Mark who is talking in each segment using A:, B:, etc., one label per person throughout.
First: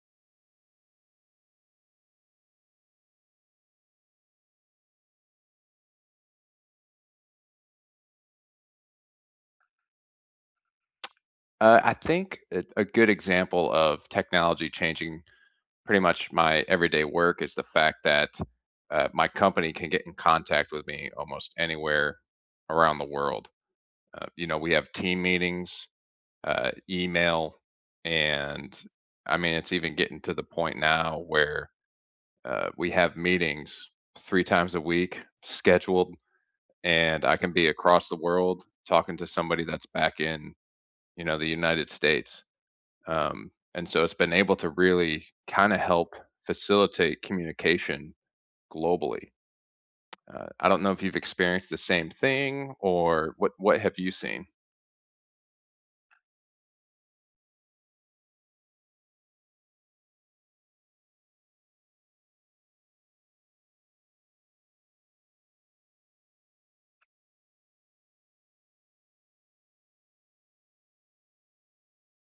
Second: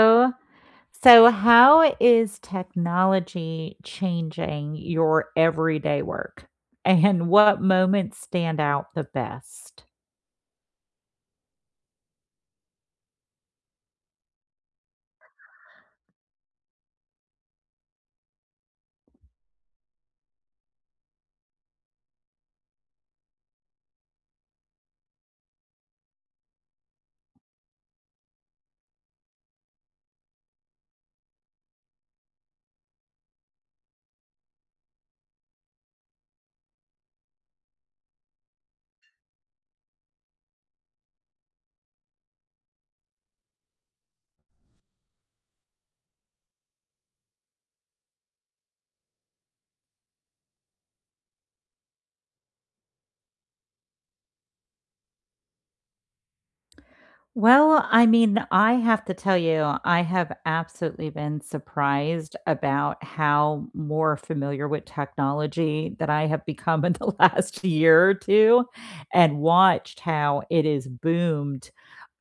A: So, uh So how is technology changing your everyday work? And what moments stand out the best?
B: Uh, I think a a good example of technology changing pretty much my everyday work is the fact that, uh, my company can get in contact with me almost anywhere around the world. Uh, you know, we have team meetings, uh, email, and I mean, it's even getting to the point now where, uh, we have meetings 3 times a week scheduled, and I can be across the world talking to somebody that's back in, you know, t he United States. Um, and so it's been able to really kinda help facilitate communication globally. Uh, I don't know if you've experienced the same thing? Or what what have you seen?
A: Well, I mean, I have to tell you, I have absolutely been surprised about how more familiar with technology that I have become in the last year or 2 and watched how it is boomed,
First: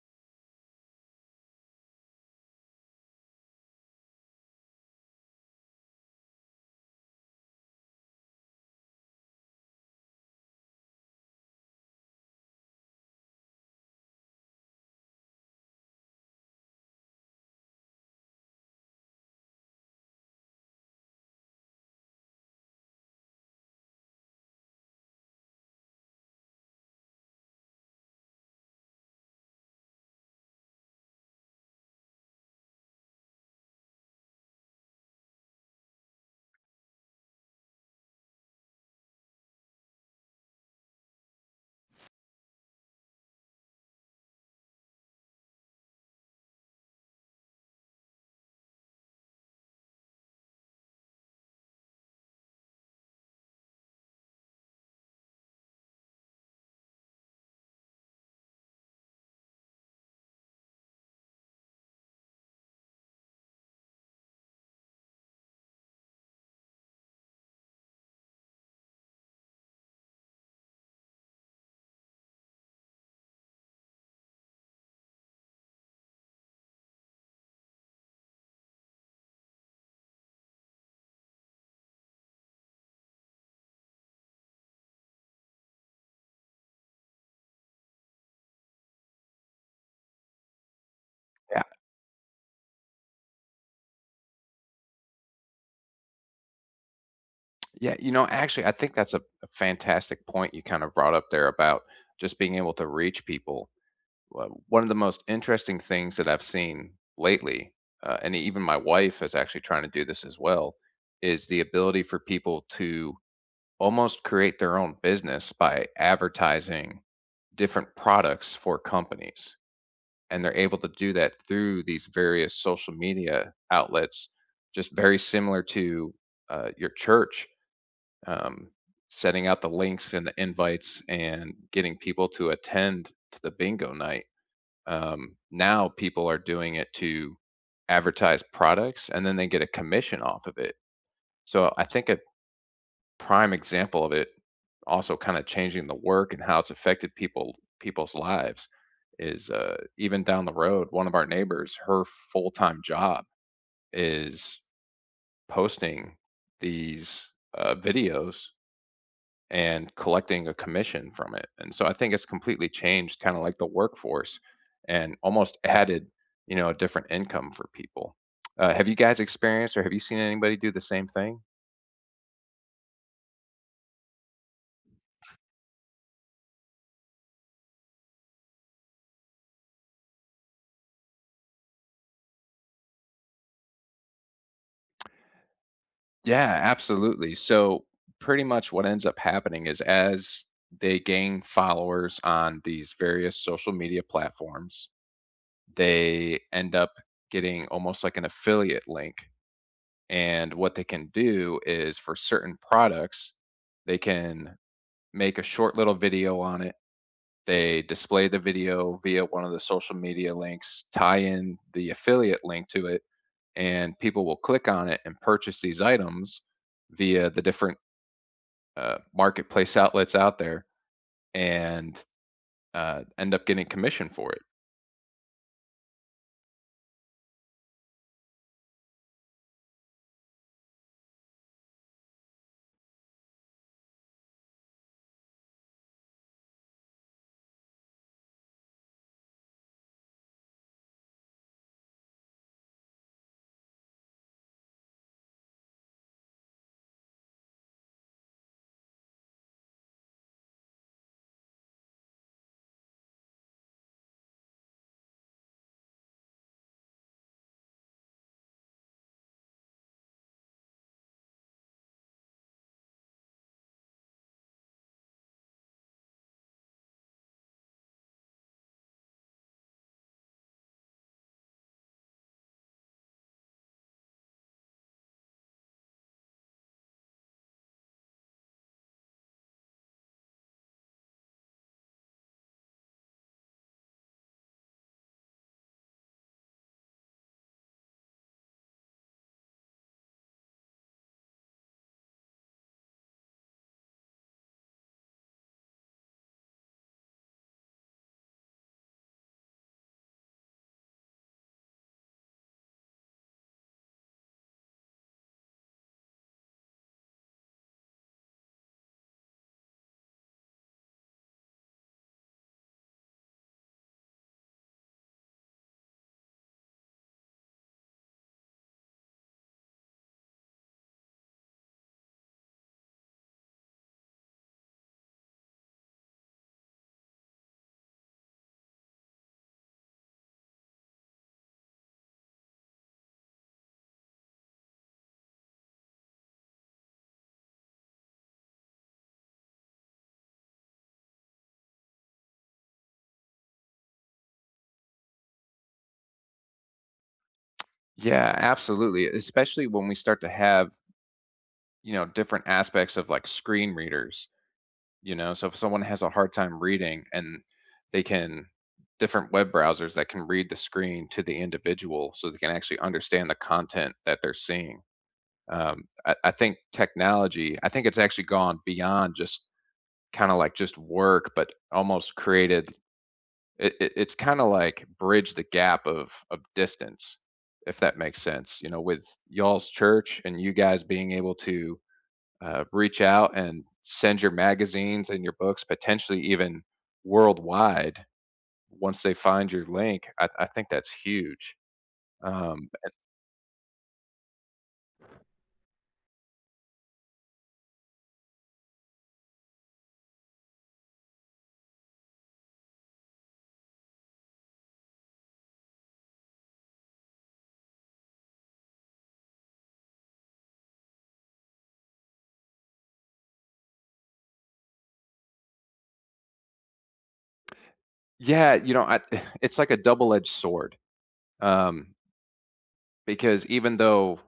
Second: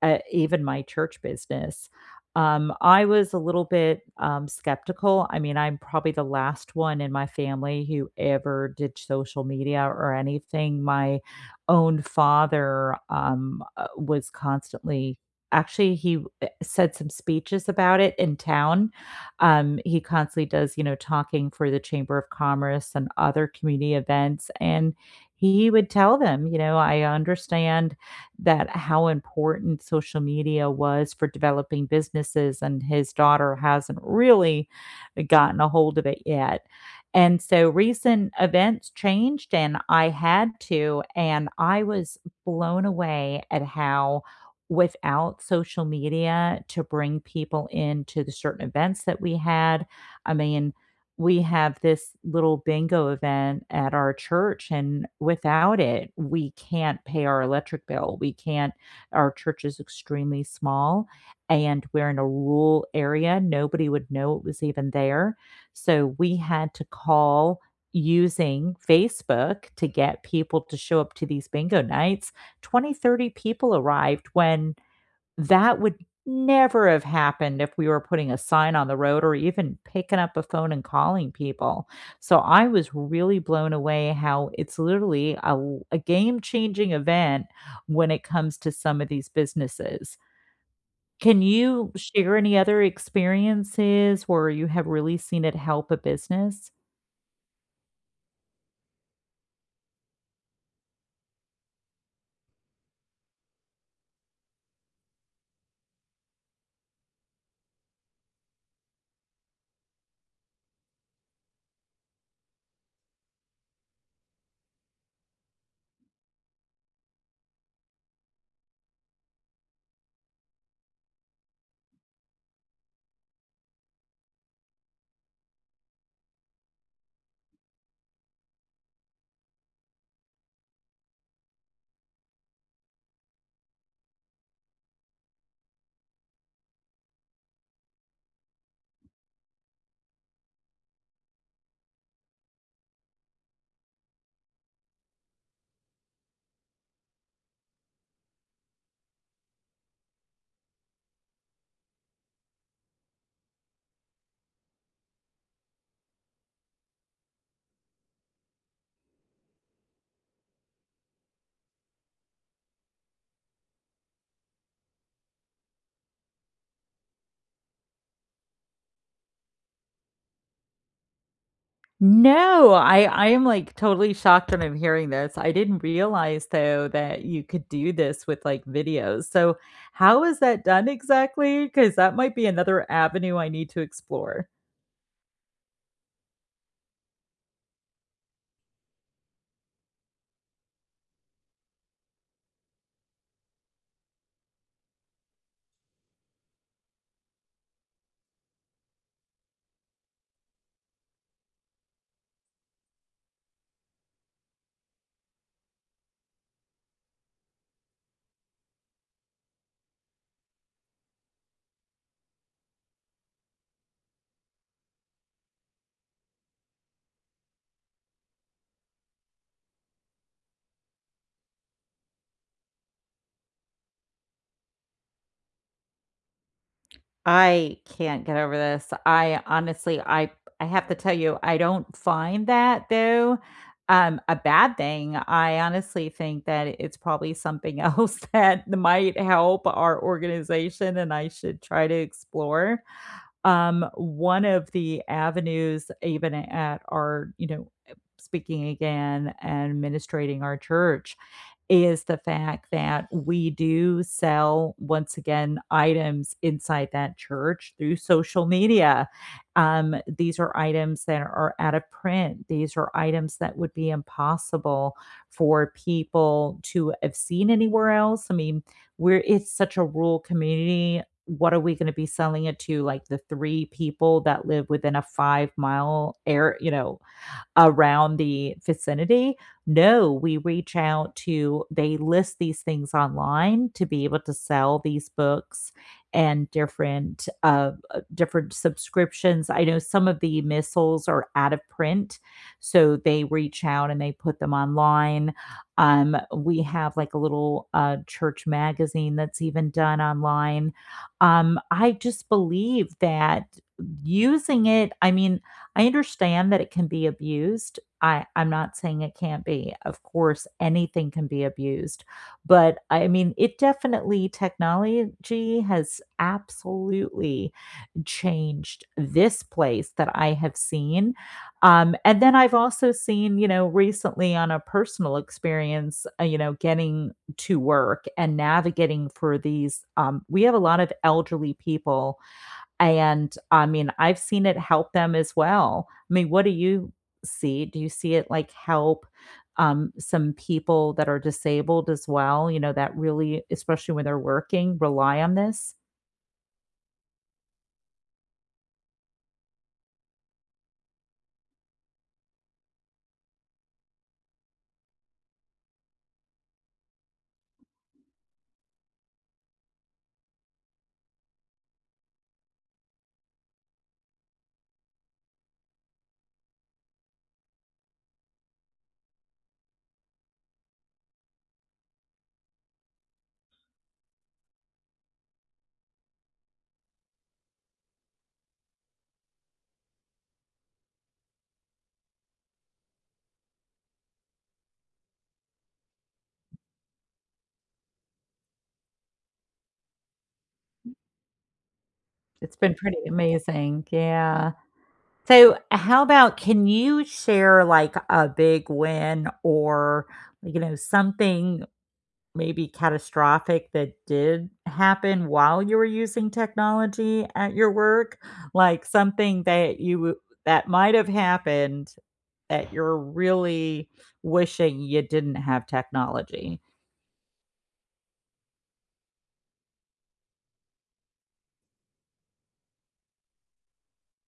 A: uh, even my church business. Um, I was a little bit, um, skeptical, I mean I'm probably the last one in my family who ever did social media or anything, my own father, um, uh, was constantly Actually, he, eh, said some speeches about it in town, um, he constantly does, you know, talking for the Chamber of Commerce and other community events, and he would tell them, you know, "I understand that how important social media was for developing businesses, and his daughter hasn't really gotten ahold of it yet." And so recent events changed and I had to, and I was blown away at how without social media to bring people into the certain events that we had I mean, we have this little bingo event at our church, and without it, we can't pay our electric bill, we can't Our church is extremely small, and we're in a rural area, nobody would know it was even there, so we had to call using Facebook to get people to show up to these bingo nights. 20, 30 people arrived when that would never have happened if we were putting a sign on the road or even picking up a phone and calling people. So, I was really blown away how it's literally a l a game-changing event when it comes to some of these businesses. Can
B: Yeah.
A: you share any other experiences where you have really seen it help a business?
B: Yeah, you know, actually I think that's a a fantastic point you kind of brought up there about just being able to reach people. One one of the most interesting things that I've seen lately, uh, and even my wife is actually trying to do this as well, is the ability for people to almost create their own business by advertising different products for companies, and they're able to do that through these various social media outlets, just very similar to, uh, your church, um, setting out the links and the invites and getting people to attend to the bingo night. Um, now people are doing it to advertise products, and then they get a commission off of it. So I think a prime example of it also kind of changing the work and how it's affected people people's lives is, uh, even down the road, one of our neighbors, her full-time job is posting these, uh, videos and collecting a commission from it, and so I think it's completely changed kinda like the workforce and almost added, you know, a different income for people. Uh, have you guys experienced or have you seen anybody do the same thing?
A: No, I I am, like, totally shocked when I'm hearing this. I didn't realize, though, that you could do this with, like, videos. So how is that done exactly? 'Cause that might be another avenue I need to explore.
B: Yeah, absolutely. So pretty much what ends up happening is as they gain followers on these various social media platforms, they end up getting almost like an affiliate link. And what they can do is for certain products, they can make a short little video on it. They display the video via one of the social media links, tie in the affiliate link to it, and people will click on it and purchase these items via the different, uh, marketplace outlets out there and, uh, end up getting commission for it.
A: I can't get over this. I honestly, I I have to tell you, I don't find that, though, um, a bad thing. I honestly think that it's probably something else that might help our organization and I should try to explore. Um, one of the avenues even at our, you know, uh speaking again and administrating our church, is the fact that we do sell, once again, items inside that church through social media. Um, these are items that are out of print. These are items that would be impossible for people to have seen anywhere else. I mean, we're It's such a rural community. What are we gonna be selling it to? Like, the 3 people that live within a 5 mile ar you know, around the vicinity? No. We reach out to They list these things online to be able to sell these books and different, uh, uh different subscriptions, I know some of the missals are out of print, so they reach out and they put them online. Um, we have, like, a little, uh, church magazine that's even done online. Um, I just believe that using it I mean, I understand that it can be abused. I I'm not saying it can't be. Of course, anything can be abused. But, I mean, it definitely Technology has absolutely changed this place that I have seen. Um, and then I've also seen, you know, recently on a personal experience, uh, you know, getting to work and navigating for these Um, we have a lot of elderly people, and, I mean, I've seen it help them as well. I mean, what do you see? Do you see it, like, help, um, some people that are disabled as well, you know, that really, especially when they're working, rely on this?
B: Yeah, absolutely especially when we start to have you know, different aspects of like screen readers, you know, so, if someone has a hard time reading and they can different web browsers that can read the screen to the individual so they can actually understand the content that they're seeing. Um, I I think technology I think it's actually gone beyond just kinda like just work, but almost created it it it's kinda like bridged the gap of of distance, if that makes sense, you know, with y'all's church and you guys being able to, uh, reach out and send your magazines and your books potentially even worldwide once they find your link, I th I think that's huge.
A: It's
B: Um,
A: been
B: and
A: pretty amazing, yeah. So, how about can you share, like, a big win or, you know, something maybe catastrophic that did happen while you were using technology at your work? Like, something that you w that might have happened that you're really wishing you didn't have technology.
B: Yeah, you know, I it's like a double-edged sword, um because even though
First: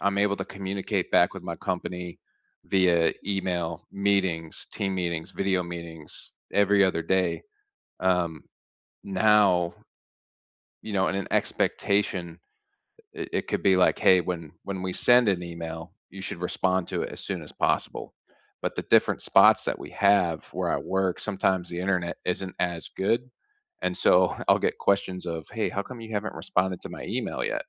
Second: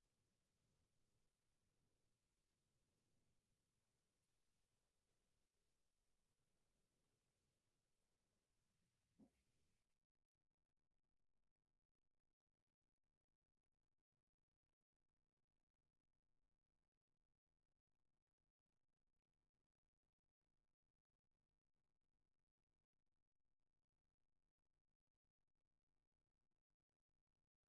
B: I'm able to communicate back with my company via email, meetings, team meetings, video meetings every other day, um, now you know, and an expectation, it it could be like, "Hey, when when we send an email, you should respond to it as soon as possible." But the different spots that we have where I work, sometimes the internet isn't as good, and so I'll get questions of, "Hey, how come you haven't responded to my email yet?"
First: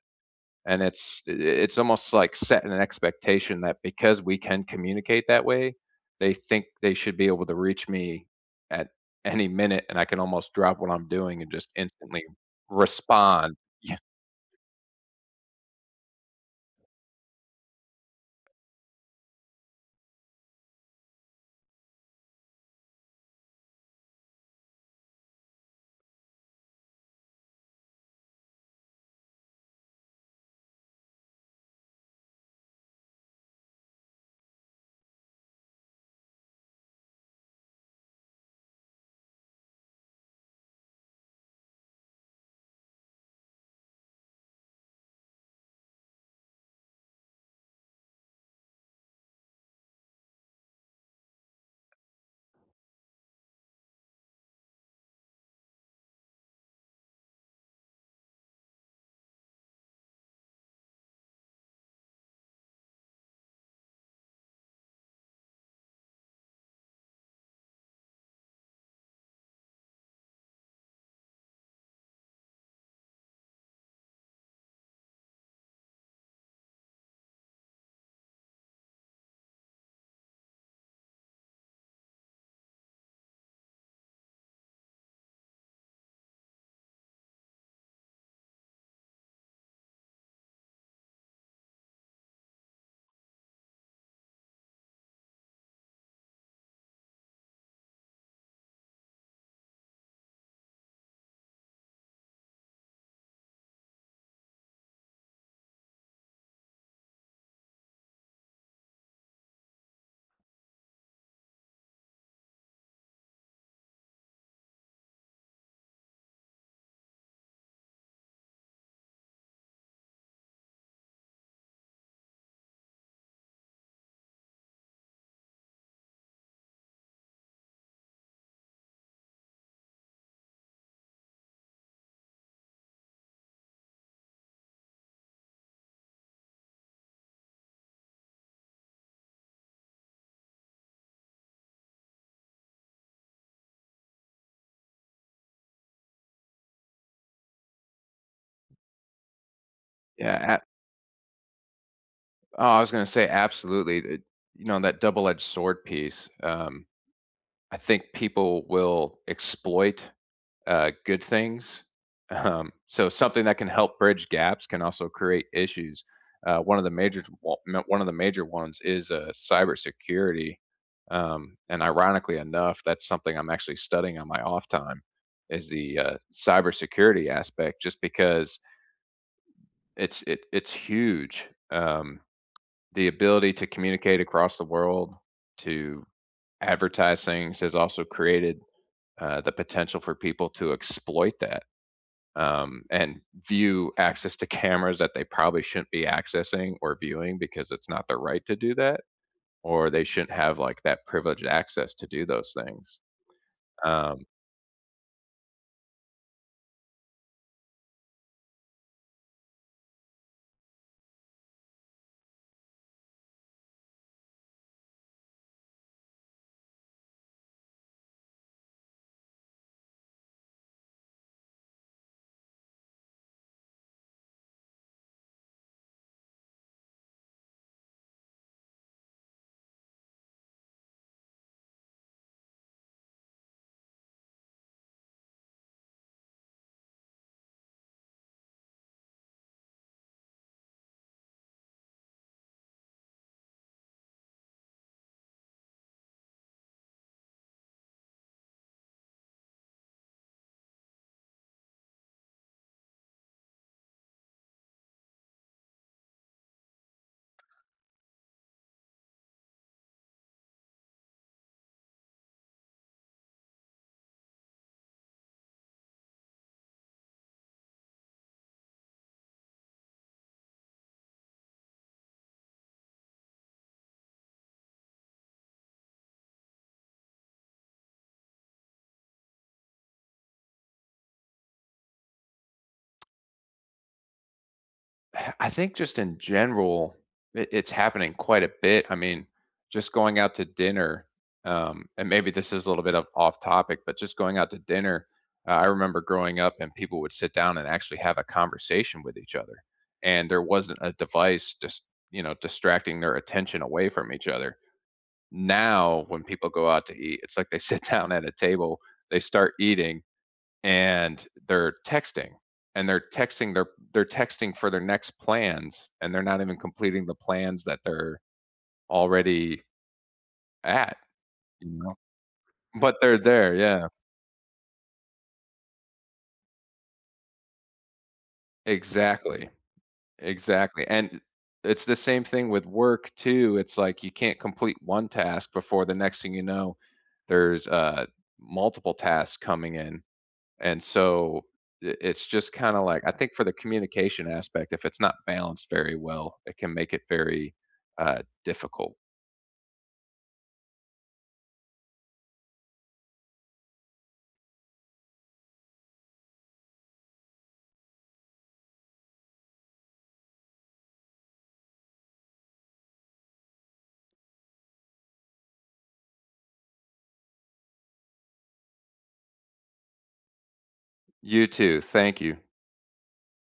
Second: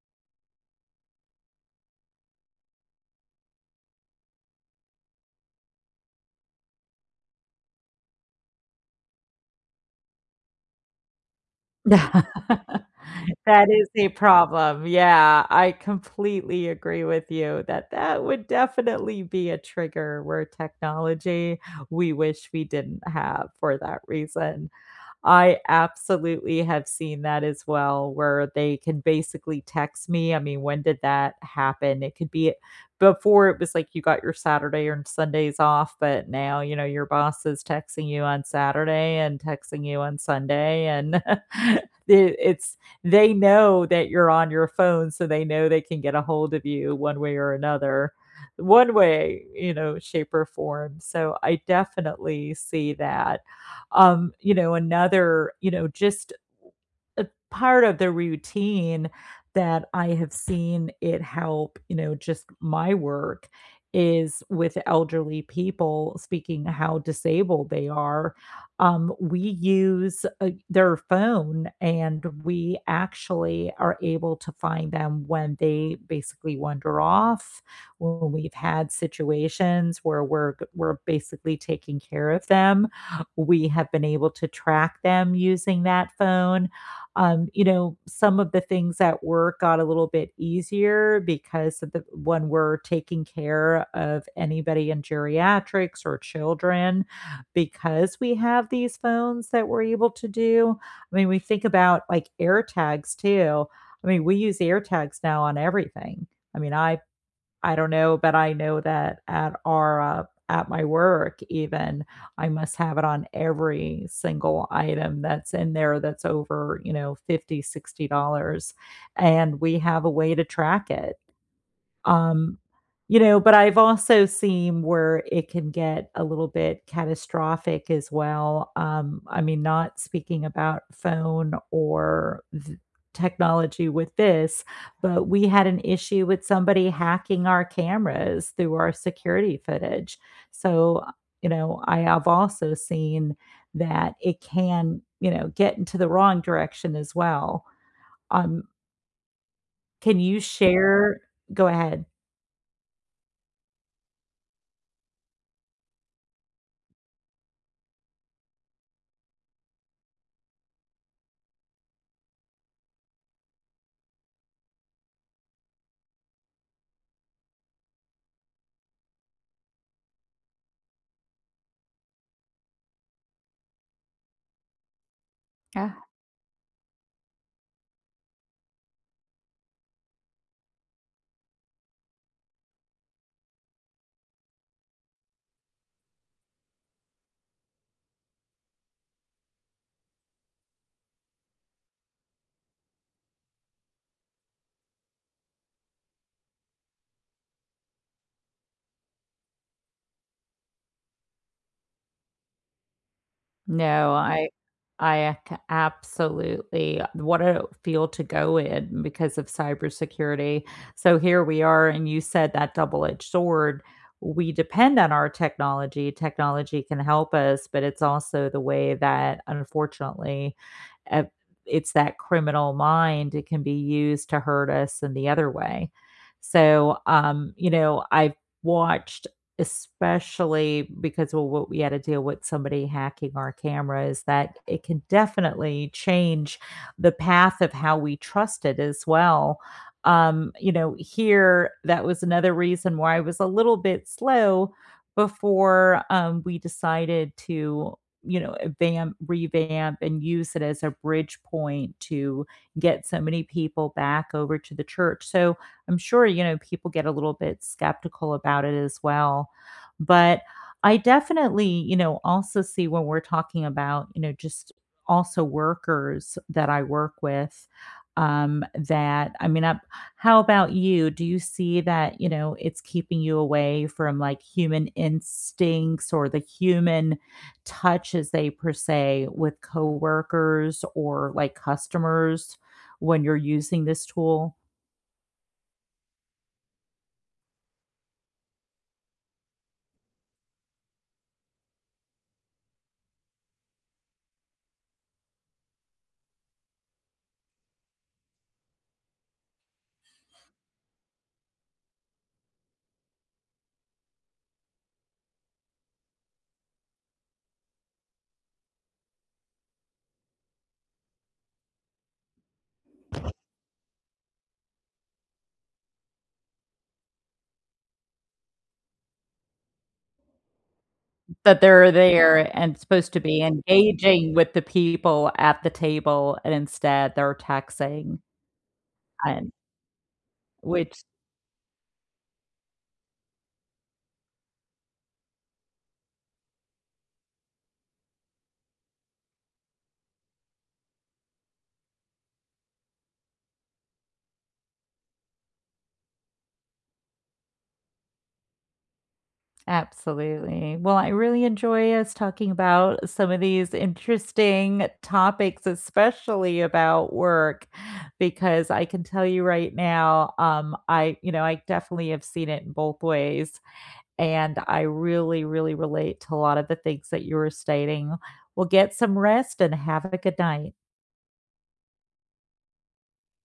B: And it's it it's almost, like, setting an expectation that because we can communicate that way, they think they should be able to reach me at any minute, and I can almost drop what I'm doing and just
A: Th
B: instantly respond
A: that is
B: yeah
A: a problem, yeah, I completely agree with you that that would definitely be a trigger where technology we wish we didn't have for that reason. I absolutely have seen that as well, where they can basically text me, I mean, when did that happen? It could be before, it was like you got your Saturday and Sundays off, but now, you know, your boss is texting you on Saturday and texting you on Sunday, and it it's they know that you're on your phone, so, they know they can get ahold of you one way or another. One way, you know, shape or form, so, I definitely see that, um, you know, another, you know, just w a part of the routine that I have seen it help, you know, just my work is with elderly people, speaking how disabled they are, um, we use, uh, their phone, and we actually are able to find them when they basically wander off. When we've had situations where we're g we're basically taking care of them, we have been able to track them using that phone, um, you know, some of the things at work got a little bit easier because of the when we're taking care of anybody in geriatrics or children, because we have these phones that we're able to do. I mean, we think about, like, AirTags, too. I mean, we use AirTags now on everything. I mean, I I don't know, but, I know that at our, uh, at my work even, I must have it on every single item that's in there that's over, you know, $50, $60, and we have a way to track it, um, you know, but I've also seen where it can get a little bit catastrophic as well, um, I mean, not speaking about phone or th technology with this, but we had an issue with somebody hacking our cameras through our security footage, so, uh, you know, I have also seen that it can, you know, get into the wrong direction as well, um Can you
B: Yeah, a
A: share Go ahead.
B: Oh, I was gonna say absolutely. Uh you know, on that double-edged sword piece, um I think people will exploit, uh, good things. Um, so something that can help bridge gaps can also create issues. Uh, 1 of the majors w m 1 of the major ones is, uh, cybersecurity. Um, and ironically enough, that's something I'm actually studying on my off time is the,
A: Ah.
B: uh, cybersecurity aspect just because it's it it's huge, um. The ability to communicate across the world, to advertisings has also created, uh, the potential for people to exploit that, um, and view access to cameras that they probably shouldn't be accessing or viewing because it's not their right to do that, or they shouldn't have like that privileged access to do those things.
A: No,
B: Um
A: I I, uh, c absolutely. What a field to go in because of cybersecurity. So here we are, and you said that double-edged sword, we depend on our technology. Technology can help us, but it's also the way that unfortunately, uh, it's that criminal mind, it can be used to hurt us in the other way. So, um, you know, I've watched, especially because well what we had to deal with somebody hacking our cameras, that it can definitely change the path of how we trust it as well. Um, you know, here, that was another reason why I was a little bit slow before, um, we decided to, you know, vamp, revamp, and use it as a bridge point to get so many people back over to the church. So I'm sure, you know, people get a little bit skeptical about it as well. But I definitely, you know, also see when we're talking about, you know, just also workers that I work with, um, that I mean, I How about you? Do you see that, you know, it's keeping you away from, like, human instincts or the human touch, as they per se, with coworkers or, like, customers when you're using this tool?
B: I think just in general, it it's happening quite a bit, I mean, just going out to dinner, um, and maybe this is a little bit of off topic, but just going out to dinner, uh, I remember growing up and people would sit down and actually have a conversation with each other, and there wasn't a device just, you know, distracting their attention away from each other. Now, when people go out to eat, it's like they sit down at a table, they start eating, and they're texting and they're texting their they're texting for their next plans, and they're not even completing the plans that they're already at,
A: But
B: you
A: they're
B: know?
A: there and
B: But
A: supposed
B: they're
A: to be
B: there, yeah.
A: engaging with the people at the table, and instead they're texting. And
B: Exactly Exactly.
A: Which
B: And i it's the same thing with work too, it's like you can't complete 1 task before the next thing you know there's, uh, multiple tasks coming in. And so i it's just kinda like, I think for the communication aspect, if it's not balanced very well, it can make it very, uh, difficult.
A: Absolutely. Well, I really enjoy us talking about some of these interesting topics, especially about work, because I can tell you right now, um, I you know, I definitely have seen it in both ways, and I really really relate to a lot of the things that you were stating. Well, get some rest and have a good night.
B: You too, thank you.